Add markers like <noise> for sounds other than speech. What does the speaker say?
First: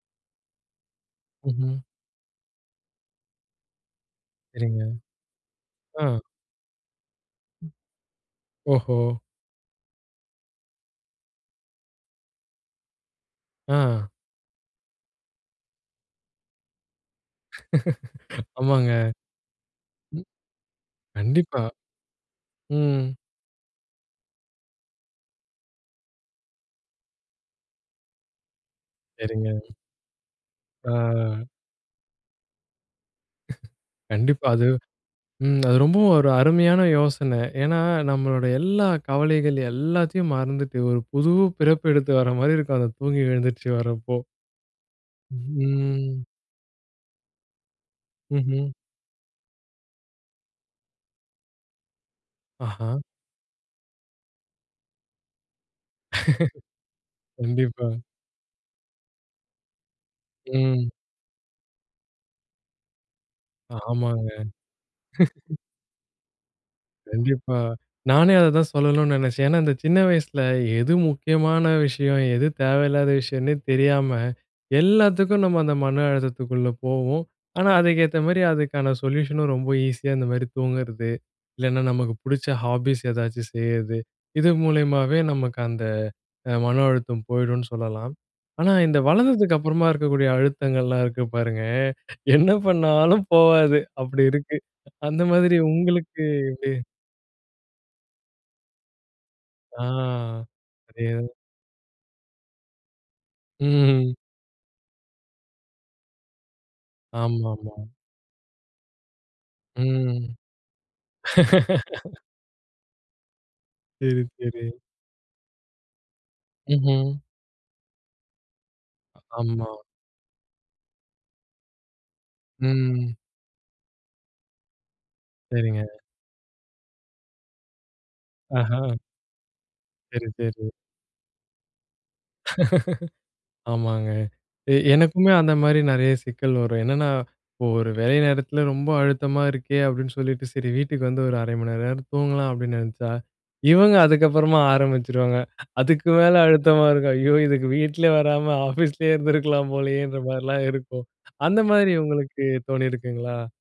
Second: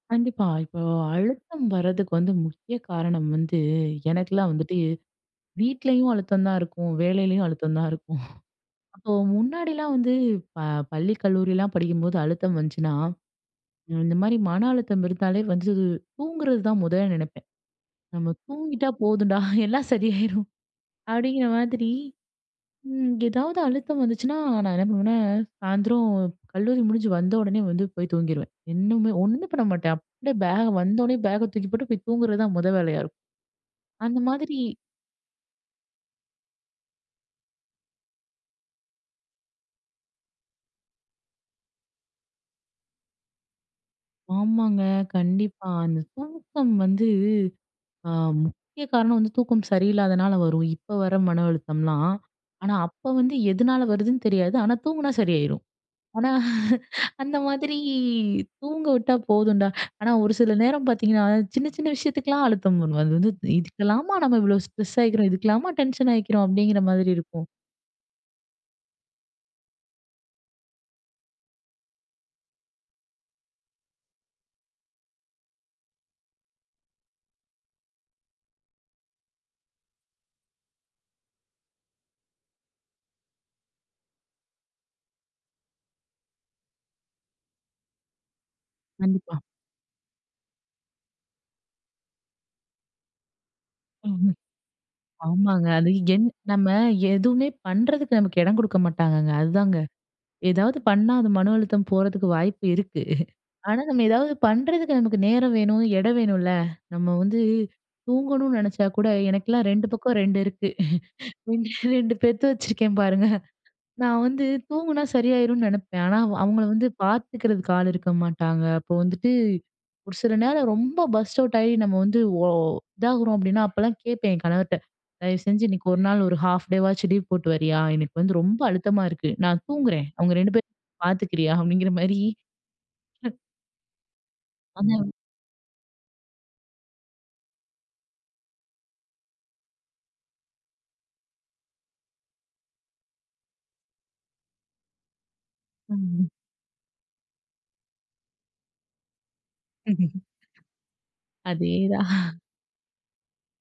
கண்டிப்பா. இப்போ அழுத்தம் ம்ஹ்ம். வரதுக்கு வந்து முக்கிய காரணம் வந்து எனக்கெல்லாம் வந்துட்டு, சரிங்க. அ. வீட்லயும் அழுத்தம் தான் இருக்கும், வேலையிலயும் அழுத்தம் தான் இருக்கும். <snorts> ஓஹோ! அப்போ முன்னாடிலாம் வந்து ப பள்ளி கல்லூரிலாம் படிக்கும்போது அழுத்தம் வந்துச்சுனா, அ. இந்த மாரி மன அழுத்தம் இருந்தாலே வந்து தூங்குறது தான் மொத நெனைப்பேன். "நம்ம <laughs> தூங்கிட்டா ஆமாங்க. போதும்டா. எல்லாம் ம். சரியாயிரும்." அப்படீங்கிற கண்டிப்பா. மாதிரி. ம். ம் எதாவது அழுத்தம் வந்துச்சுனா நான் என்ன பண்ணுவன்னா, சாயந்தரம் கல்லூரி முடிஞ்சு வந்த உடனே வந்து போய் தூங்கிருவேன். இன்னுமே ஒண்ணுமே சரிங்க. பண்ண மாட்டேன். அப்படியே பேக்க வந்த ஒன்னே பேக ஆ. தூக்கி போட்டு போய் தூங்குறதுதான் மொத வேலையா இருக்கும். <chuckles> அந்த கண்டிப்பா. மாதிரி அது, ம் அது ரொம்பவும் ஒரு அருமையான யோசனை. ஏன்னா, நம்மளோட எல்லா கவலைகள் எல்லாத்தையும் மறந்துட்டு, ஒரு புது பிறப்பு எடுத்து வர மாதிரி இருக்கும். அந்த தூங்கி எழுந்திரிச்சு வரப்போ. ஆமாங்க. கண்டிப்பா. அந்த ஹ்ம். தூக்கம் வந்து அ ம்ஹ்ம். முக்கிய காரணம் வந்து தூக்கம் சரியில்லாதனால வரும், இப்ப வர மன அழுத்தம்லாம். ஆனா ஆஹா. அப்ப வந்து எதனால வருதுன்னு தெரியாது. ஆனா தூங்குனா சரியா யிரும். ஆனா, <laughs> அந்த மாதிரி கண்டிப்பா. தூங்க விட்டா போதும்டா. ஆனா ஒரு சில நேரம் ம். பார்த்தீங்கன்னா, சின்ன சின்ன விஷயத்துக்கெல்லாம் அழுத்தம் <unintelligible> அது வந்து, "இதுக்கெல்லாமா ஆமாங்க. நாம இவ்ளோ ஸ்ட்ரெஸ்ஸாயிக்கிறோம். <laughs> இதுக்கெல்லாமா டென்ஷன் ஆயிக்கிறோம்." அப்படீங்கிற மாதிரி இருக்கும். கண்டிப்பா. நானே அதைதான் சொல்லணும்ன்னு நெனைச்சேன். ஏன்னா, இந்த சின்ன வயசுல எது முக்கியமான விஷயம் எது தேவையில்லாத விஷயம்னே தெரியாம, எல்லாத்துக்கும் நம்ம அந்த மன அழுத்தத்துக்குள்ள போவோம். ஆனா, அதுக்கேத்த மாரி அதுக்கான சொல்யூஷனும் ரொம்ப ஈஸியா இந்த மாரி தூங்குறது, இல்லைன்னா நமக்கு புடிச்ச ஹாபீஸ் ஏதாச்சும் செய்றது. இது மூலியமாவே நமக்கு அந்த அ மன அழுத்தம் போயிடும்னு சொல்லலாம். ஆனா, இந்த கண்டிப்பா. வளர்ந்ததுக்கு அப்புறமா இருக்கக்கூடிய அழுத்தங்கள்லாம் இருக்கு பாருங்க, என்ன பண்ணாலும் போவாது. அப்படி <unintelligible> இருக்கு. அந்த மாதிரி ஆமாங்க. அது என் உங்களுக்கு? நம்ம <unintelligible> எதுவுமே பண்ணுறதுக்கு நமக்கு இடம் குடுக்க மாட்டாங்கங்க, அதுதாங்க. ஆ. ஏதாவது பண்ணா, சரியா, அது மன அழுத்தம் போறதுக்கு வாய்ப்பு இருக்கு. ஆனா நம்ம ம்ஹ்ம். ஏதாவது பண்ணுறதுக்கு நமக்கு நேரம் வேணும், இடம் வேணும்ல்ல. நம்ம வந்து ஆமாமா. தூங்கணும்னு நெனைச்சா கூட, எனக்கெல்லாம் 2 பக்கம் ம். 2 இருக்கு. 2 2 <laughs> பெத்து வச்சுருக்கேன் பாருங்க. சரி, நான் வந்து சரி. தூங்குனா சரியாயிரும்ன்னு நெனைப்பேன். ஆனா அவ் அவங்கள வந்து ம்ஹ்ம். பார்த்துக்கிறதுக்கு ஆள் இருக்க மாட்டாங்க. அப்போ வந்துட்டு, ஆமா. "ஒரு சில நேரம் ரொம்ப பர்ஸ்ட் அவுட் ஆயி நம்ம வந்து ஒ ம். இதாகுறோம்." அப்படீன்னா அப்பல்லாம் கேட்பேன் என் கணவர்ட்ட "தயவு செஞ்சு சரிங்க. இன்னைக்கு ஒரு நாள் ஒரு ஹால்ஃப் டேவாச்சும் லீவ் போட்டு வரியா? எனக்கு வந்து ரொம்ப ஆஹா. அழுத்தமா இருக்கு. நான் தூங்குறேன். சரி, அவங்க 2 சரி. பேரையும் பார்த்துக்கிறியா?" அப்படீங்கிற மாரி. <unintelligible> <laughs> ஆமாங்க. எ அந்த எனக்குமே அந்த மாரி நெறைய சிக்கல் வரும். என்னன்னா, "இப்போ ஒரு வேலை நேரத்தில ரொம்ப அழுத்தமா இருக்கே." அப்படீன்னு சொல்லிட்டு, "சரி வீட்டுக்கு வந்து ஒரு 0:30 மணி நேரமாவது தூங்கலாம்." அப்படீன்னு நெனைச்சா, இவங்க அதுக்கப்பறமா ஆரம்பிச்சுருவாங்க. அதுக்கு ம். மேல அழுத்தமா இருக்கும். ஐயோ! இதுக்கு வீட்ல வராம ஆஃபீஸ்லே இருந்திருக்கலாம் போலயேன்ற <chuckles> மாரிலாம் இருக்கும். அந்த மாதிரி அதேதான். உங்களுக்கு தோணியிருக்குங்களா?